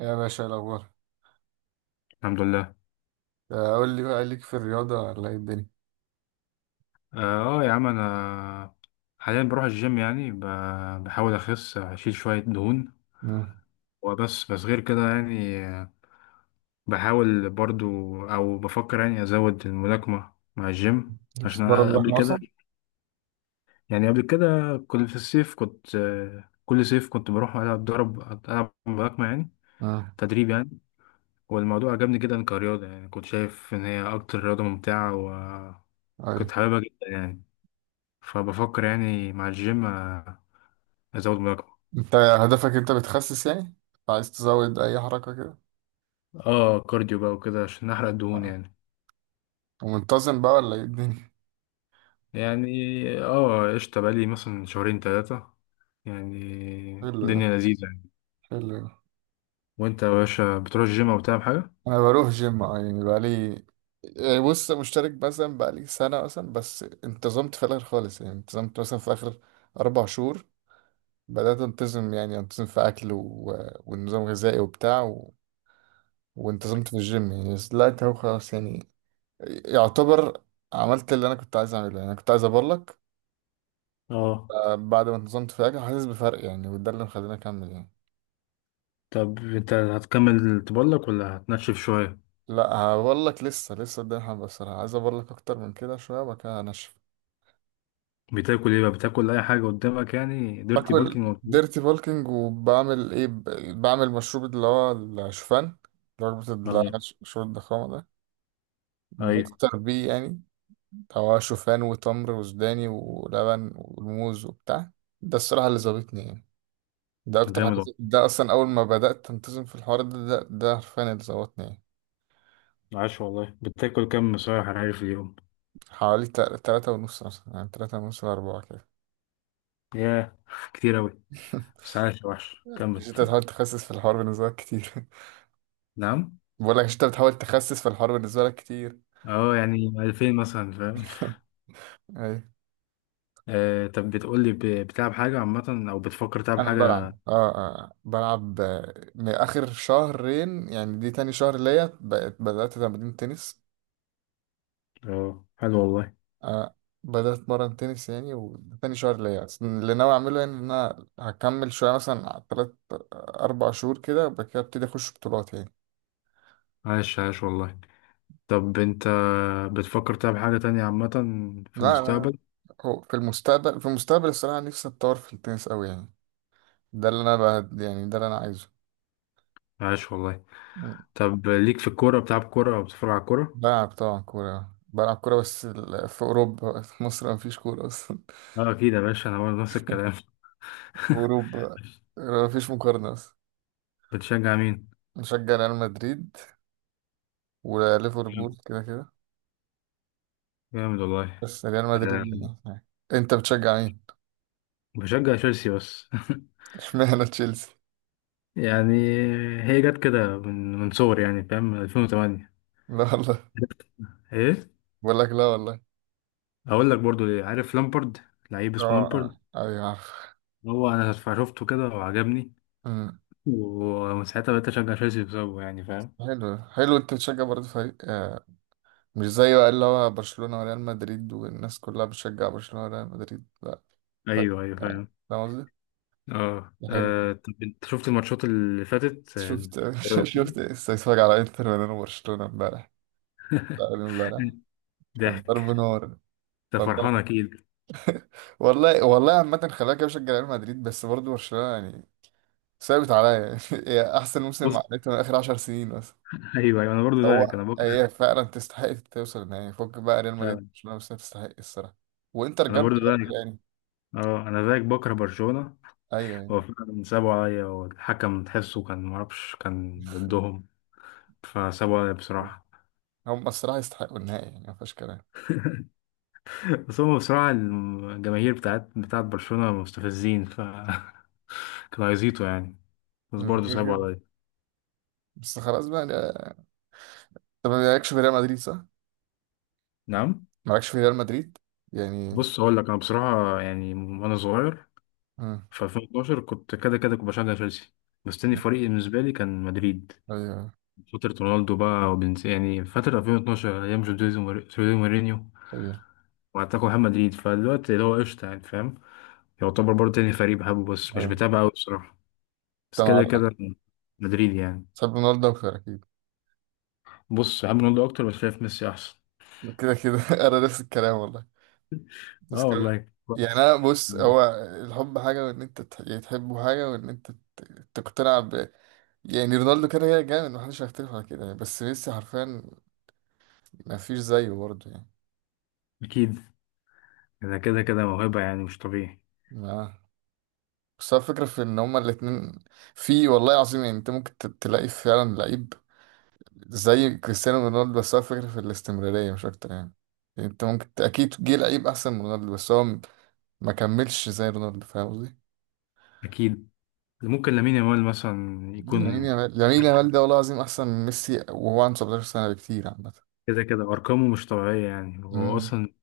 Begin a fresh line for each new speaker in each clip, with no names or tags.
يا باشا، إيه الأخبار؟
الحمد لله.
قول لي بقى ليك في الرياضة ولا إيه الدنيا؟
اه، يا عم انا حاليا بروح الجيم يعني، بحاول اخس اشيل شوية دهون.
مم.
وبس بس غير كده يعني، بحاول برضو او بفكر يعني ازود الملاكمة مع الجيم. عشان
بتتمرن
أنا قبل
بقى
كده،
أصلا؟
يعني قبل كده كنت في الصيف، كنت كل صيف كنت بروح العب ضرب، العب ملاكمة يعني،
مم.
تدريب يعني. والموضوع عجبني جدا كرياضة، يعني كنت شايف ان هي اكتر رياضة ممتعة
قول لي.
وكنت حاببها جدا يعني. فبفكر يعني مع الجيم ازود مراجعة.
أنت هدفك أنت بتخسس يعني؟ عايز تزود أي حركة كده؟
اه، كارديو بقى وكده عشان احرق الدهون
آه.
يعني.
ومنتظم بقى ولا إيه الدنيا؟
يعني اه قشطة، بقالي مثلا شهرين تلاتة يعني.
حلو ده.
الدنيا لذيذة يعني.
حلو ده.
وانت يا باشا بتروح الجيم او بتعمل حاجة؟
أنا بروح جيم يعني بقى لي. يعني بص، مشترك مثلا بقى لي سنة مثلا، بس انتظمت في الآخر خالص يعني، انتظمت مثلا في آخر أربع شهور بدأت أنتظم، يعني أنتظم في أكل و... ونظام غذائي وبتاع و... وانتظمت في الجيم يعني، بس دلوقتي اهو خلاص يعني، يعتبر عملت اللي انا كنت عايز اعمله يعني. انا كنت عايز اقول لك
اه.
بعد ما انتظمت في حاجه حاسس بفرق يعني، وده اللي مخليني اكمل يعني.
طب انت هتكمل تبلك ولا هتنشف شوية؟
لا، هقول لك، لسه لسه قدامي حبه الصراحه، عايز اقول لك اكتر من كده شويه وبعد كده هنشف.
بتاكل ايه بقى؟ بتاكل اي حاجة قدامك يعني ديرتي
باكل
بالكينج ولا إيه؟
ديرتي بولكينج، وبعمل ايه، بعمل مشروب اللي هو الشوفان، رغبة اللي هو
اه،
مشروب الضخامة ده،
ايوه.
بفطر بيه يعني. هو شوفان وتمر وسوداني ولبن وموز وبتاع. ده الصراحة اللي ظابطني يعني. ده اكتر
جامد
حاجه،
والله.
ده اصلا اول ما بدات انتظم في الحوار ده، ده حرفيا اللي ظبطني يعني.
عاش والله. بتاكل كم صحيح حراري في اليوم؟
حوالي تلاتة ونص مثلا، يعني 3.5 لأربعة كده.
ياه كتير اوي. بس عاش، وحش كمل.
مش انت بتحاول تخسس في الحوار بالنسبة لك كتير؟
نعم.
بقول لك، انت بتحاول تخسس في الحوار بالنسبة لك كتير.
اه، يعني 2000 مثلا، فاهم.
ايوه.
طب بتقول لي، بتلعب حاجة عامة أو بتفكر تلعب
انا
حاجة؟
بلعب، بلعب من اخر شهرين، يعني دي تاني شهر ليا بقيت بدأت تمرين تنس.
اه حلو والله.
آه، بدأت أتمرن تنس يعني، وتاني شهر ليا، بس اللي ناوي أعمله يعني إن أنا هكمل شوية مثلا على تلات أربع شهور كده، وبعد كده أبتدي أخش بطولات يعني.
عاش عاش والله. طب أنت بتفكر تلعب حاجة تانية عامة في
لا، أنا
المستقبل؟
هو في المستقبل، الصراحة نفسي أتطور في التنس أوي يعني. ده اللي أنا بقى، يعني ده اللي أنا عايزه.
عاش والله. طب ليك في الكورة، بتلعب كورة أو بتتفرج على الكورة؟
بلعب طبعا كورة، بلعب كورة، بس في أوروبا، في مصر مفيش كورة أصلا.
أه أكيد يا باشا، أنا برضه نفس الكلام.
في أوروبا مفيش مقارنة أصلا.
بتشجع مين؟
بشجع ريال مدريد وليفربول،
جامد.
كده كده،
جامد والله.
بس ريال
آه،
مدريد يعني. أنت بتشجع مين؟
بشجع تشيلسي بس
اشمعنى تشيلسي؟
يعني هي جت كده من صغري، يعني فاهم، 2008.
لا والله.
ايه.
بقول لك لا والله.
اقول لك برضو ليه. عارف لامبرد، لعيب
اه،
اسمه لامبرد.
آه، ايوه عارف.
هو انا شفته كده وعجبني،
أمم.
ومن ساعتها بقيت اشجع تشيلسي بسببه يعني، فاهم.
حلو حلو، انت بتشجع برضه فريق آه، مش زي بقى اللي هو برشلونة وريال مدريد، والناس كلها بتشجع برشلونة وريال مدريد، لا فريق
ايوه ايوه،
آه،
فاهم.
فاهم قصدي؟
اه،
ده حلو.
طب انت شفت الماتشات اللي فاتت،
شفت
دوري الابطال.
شفت استفسار على انتر ميلان وبرشلونة امبارح؟ لا، قبل امبارح. كان
ضحك.
ضرب نار.
انت
والله.
فرحان اكيد.
والله والله، عامة خلاك بشجع ريال مدريد، بس برضه برشلونة يعني ثابت عليا يعني. هي احسن
بص
موسم عملته من اخر 10 سنين.
ايوه ايوه، انا برضو زيك انا
هو
بكره.
هي فعلا تستحق توصل النهائي، فك بقى ريال مدريد
فعلا.
برشلونة، بس هي تستحق الصراحة. وانتر
انا
جامدة
برضو
برضه
زيك.
يعني.
اه، انا زيك بكره برشلونه. هو
ايوه
فعلا سابوا عليا، والحكم تحسه كان معرفش، كان ضدهم، فسابوا عليا
يعني،
بصراحه.
هم الصراحة يستحقوا النهائي، يعني ما فيهاش كلام.
بس هم بصراحة الجماهير بتاعت برشلونة مستفزين، ف كانوا هيزيطوا يعني. بس
مم.
برضه
كده
صعبوا
كده.
عليا.
بس خلاص بقى طب، ما مالكش في ريال مدريد صح؟
نعم.
مالكش في ريال مدريد يعني.
بص هقول لك، أنا بصراحة يعني، وأنا صغير
مم.
في 2012، كنت كده كده كنت بشجع تشيلسي. بس تاني فريق بالنسبة لي كان مدريد.
ايوه.
فترة رونالدو بقى وبنز، يعني فترة 2012 أيام جوزيه مورينيو.
ايوه،
وأتاكو محمد مدريد، فدلوقتي اللي هو قشطة يعني، فاهم. يعتبر برضه تاني فريق بحبه، بس مش
ايوه.
بتابعه أوي بصراحة. بس
انت
كده كده مدريد يعني.
تحب رونالدو اكتر اكيد.
بص، بحب رونالدو أكتر بس شايف ميسي أحسن.
كده كده. انا نفس الكلام والله. بس
اه
كده
والله
يعني.
كويس.
انا بص،
مم.
هو الحب حاجه، وان انت يعني تحبه حاجه، وان انت تقتنع يعني. رونالدو كده كده جامد، محدش هيختلف على كده يعني، بس ميسي حرفيا مفيش زيه برضه يعني.
اكيد. انا كده كده موهبه يعني مش طبيعي.
ما، بس هو الفكرة في إن هما الاتنين في، والله العظيم يعني. أنت ممكن تلاقي فعلا لعيب زي كريستيانو رونالدو، بس هو الفكرة في الاستمرارية مش أكتر يعني. يعني أنت ممكن أكيد جه لعيب أحسن من رونالدو، بس هو ما كملش زي رونالدو، فاهم قصدي؟
اكيد. ممكن لامين يامال مثلا
لامين
يكون.
يامال، ده والله العظيم أحسن من ميسي، وهو عنده 17 سنة بكتير عامة.
كده كده ارقامه مش طبيعيه يعني. هو
أمم.
اصلا اللي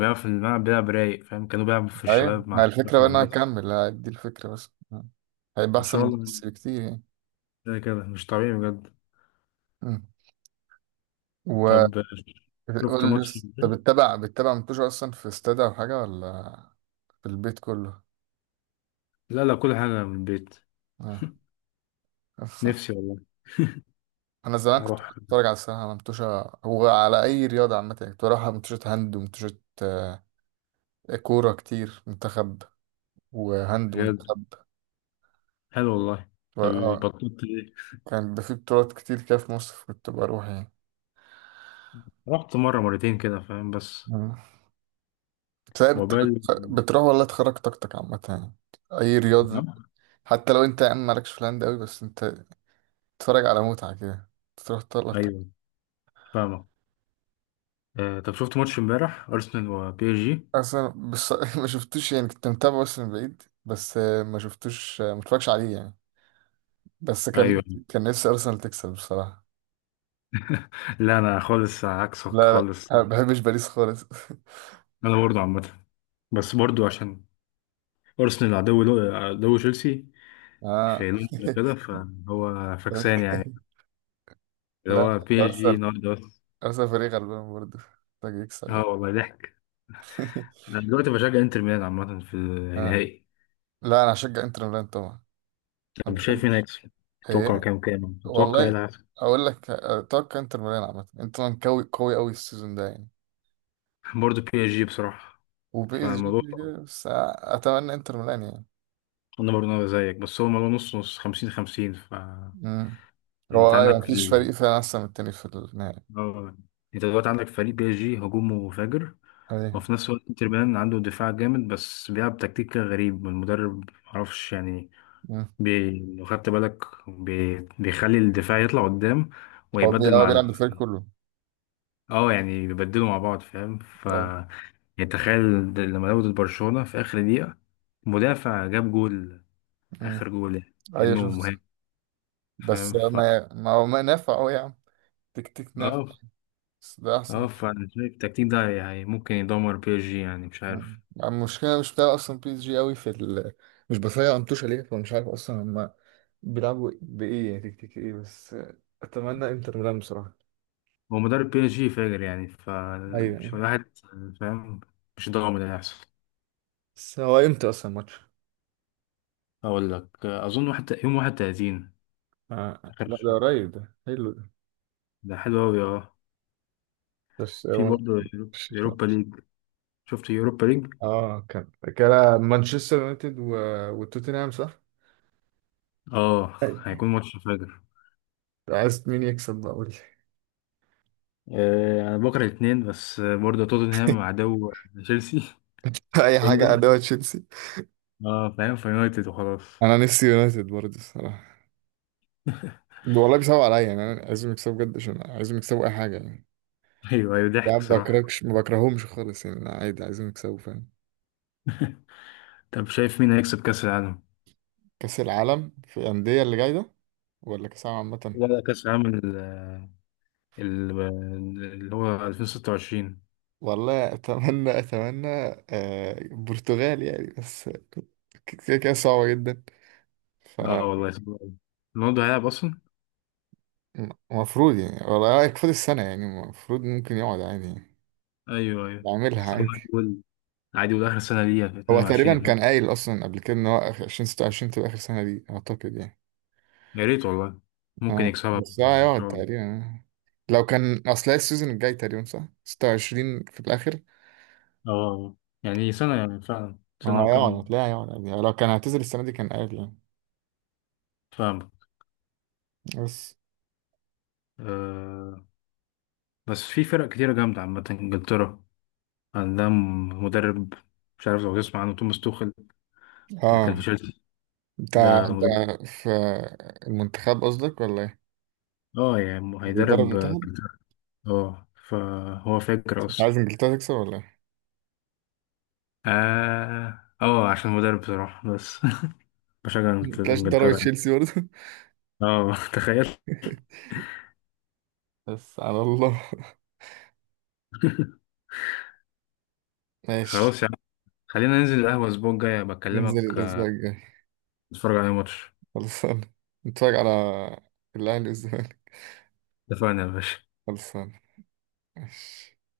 بيلعب في الملعب بيلعب رايق، فاهم، كانوا بيلعبوا في
أيوة،
الشباب مع
ما
الشباب
الفكرة
في
بقى إن هو
المدرسه.
هيكمل، دي الفكرة بس آه. هيبقى
ان
أحسن من
شاء الله.
ميسي بكتير يعني.
كده كده مش طبيعي بجد.
مم.
طب شفت
وقول لي
ماتش
بس، انت
البيت؟
بتتابع منتوج اصلا في استاد او حاجه، ولا في البيت كله؟
لا لا، كل حاجه من البيت.
آه.
نفسي والله
انا زمان كنت
اروح.
بتفرج على السباحه، على منتوشه، وعلى اي رياضه عامه يعني. كنت بروح على منتوشه هاند، ومنتوشه آه، كوره كتير، منتخب وهاند
بجد.
منتخب.
حلو والله.
و-
طب
اه
بطلت ليه؟
كان بيبقى في بطولات كتير كده في مصر، كنت بروح يعني.
رحت مره مرتين كده، فاهم، بس.
مم. بتلاقي
عقبال.
بتروح والله تخرج طاقتك عامه يعني، اي رياضه. حتى لو انت يا عم مالكش في الهاند قوي، بس انت تتفرج على متعه كده، تروح تطلع.
ايوه فاهمك. طب شفت ماتش امبارح ارسنال وبي اس جي؟
اصلا بص ما شفتوش يعني، كنت متابعه بس من بعيد، بس ما شفتوش، ما اتفرجش عليه يعني. بس
ايوه
كان نفسي ارسنال تكسب بصراحه.
لا، انا خالص عكسك
لا لا،
خالص.
ما بحبش باريس خالص.
انا برضو عامه. بس برضو عشان ارسنال عدو تشيلسي
اه.
في لندن كده، فهو فكسان يعني. اللي
لا،
هو بي اس جي
ارسنال،
النهارده بس.
ارسنال فريق غلبان برضه، محتاج يكسب
اه
يعني.
والله ضحك. انا دلوقتي بشجع انتر ميلان عامه في
آه.
النهائي.
لا، انا هشجع انتر ميلان طبعا، انا
طب
ما
شايف مين
بحبش.
هيكسب؟ تتوقع
ايه؟
كام تتوقع ايه اللي
والله
هيحصل؟
اقول لك، اتوقع انتر ميلان، عامه انتر ميلان قوي قوي قوي السيزون ده يعني.
برضو بي اس جي بصراحه.
وبي اس جي
فالموضوع،
كده كده، بس اتمنى انتر ميلان
انا برضو أنا زيك. بس هو الموضوع نص نص، 50 50 ف
يعني.
يعني. انت
هو ايوه،
عندك
مفيش
ال...
فريق فعلا احسن من التاني في النهائي.
اه، انت دلوقتي عندك فريق بي اس جي هجومه فاجر.
ايوه.
وفي نفس الوقت انتر ميلان عنده دفاع جامد، بس بيلعب تكتيك كده غريب، المدرب معرفش يعني.
مم.
بي... لو خدت بالك، بي... بيخلي الدفاع يطلع قدام
هو
ويبدل مع ال...
بيلعب بالفريق كله.
اه يعني بيبدلوا مع بعض، فاهم، ف
ايوه.
يعني تخيل لما لعبوا ضد برشلونة في آخر دقيقة، مدافع جاب جول،
مم.
آخر جول، يعني
أيوة،
كأنه
شفت.
مهاجم.
بس
فاهم، ف
ما ما هو ما نافع قوي يا عم. تك تك نافع.
اه
بس ده احسن.
اه، فانا شايف التكتيك ده يعني ممكن يدمر بي اس جي، يعني مش
مم.
عارف.
يعني المشكله مش بتاع اصلا، بي اس جي قوي في ال... مش بفايق انتوش عليه، فمش عارف اصلا هم بيلعبوا بايه، يعني تك تك ايه بس. اتمنى انتر ميلان بصراحه.
هو مدرب بي اس جي فاجر يعني،
ايوه
فمش
يعني.
واحد، فاهم. مش ضامن اللي هيحصل.
بس هو امتى اصلا الماتش؟
اقول لك، اظن واحد، يوم 31.
آه. لا، ده
اخر.
قريب، ده حلو ده.
ده حلو قوي اه.
بس
في
هو
برضه يوروبا ليج. شفت يوروبا ليج؟
اه، كان مانشستر يونايتد و... وتوتنهام صح؟
اه.
أيوة.
هيكون ماتش فاجر.
عايز مين يكسب بقى؟ قول لي.
انا بكره الاثنين، بس برضه توتنهام عدو تشيلسي في
اي حاجه
لندن.
ادوه تشيلسي.
اه فاهم، في يونايتد وخلاص.
انا نفسي يونايتد برضه الصراحه. والله بيصعب عليا يعني، انا عايزهم يكسبوا بجد، عشان عايزهم يكسبوا اي حاجه يعني.
ايوه ايوه
يعني
ضحك
ما
صراحه.
بكرهكش، ما بكرههمش خالص يعني، أنا عادي عايزهم يكسبوا فاهم.
طب شايف مين هيكسب كاس العالم؟
كاس العالم في الانديه اللي جاي ده، ولا كاس العالم عامه؟
لا لا، كاس العالم ال- اللي هو 2026.
والله اتمنى، اتمنى آه البرتغال يعني، بس كده كده صعبه جدا ف.
اه والله صعب أوي. رونالدو هيلعب اصلا؟
المفروض يعني والله يكفي السنة يعني، المفروض ممكن يقعد عادي يعني،
ايوه ايوه.
يعملها
بس هو عادي
عادي.
يقول، عادي يقول اخر سنه ليها في
هو تقريبا
22.
كان قايل أصلا قبل كده إن هو آخر 2026 تبقى آخر سنة دي أعتقد يعني.
يا ريت والله. ممكن
آه.
يكسبها
بس هو
ان
هيقعد
شاء الله.
تقريبا لو كان، أصل هي السيزون الجاي تقريبا صح؟ 26 في الآخر.
اه يعني سنه، يعني فعلا
هو
سنه
هيقعد،
وكم.
هتلاقيه هيقعد عادي يعني، لو كان هيعتزل السنة دي كان قايل يعني.
فاهم.
بس
آه، بس في فرق كتيره جامده عامه. انجلترا عندها مدرب، مش عارف لو تسمع عنه، توماس توخل اللي كان في
اه.
تشيلسي. ده مدرب.
أنت في المنتخب قصدك ولا إيه؟
اه يعني
بيدرب
هيدرب
المنتخب؟
انجلترا. اه فهو فاكر
أنت
اصلا.
عايز إنجلترا تكسب ولا إيه؟
اه اه، عشان مدرب بصراحه بس بشجع
متلاقيش ضربت
انجلترا.
تشيلسي برضه.
اه تخيل.
بس على الله. ماشي.
خلاص يا عم، خلينا ننزل القهوة الأسبوع الجاي
ننزل
بكلمك،
الأسبوع الجاي.
نتفرج على ماتش.
خلصان. نتفرج على الأهلي والزمالك.
اتفقنا يا باشا.
خلصان. ماشي.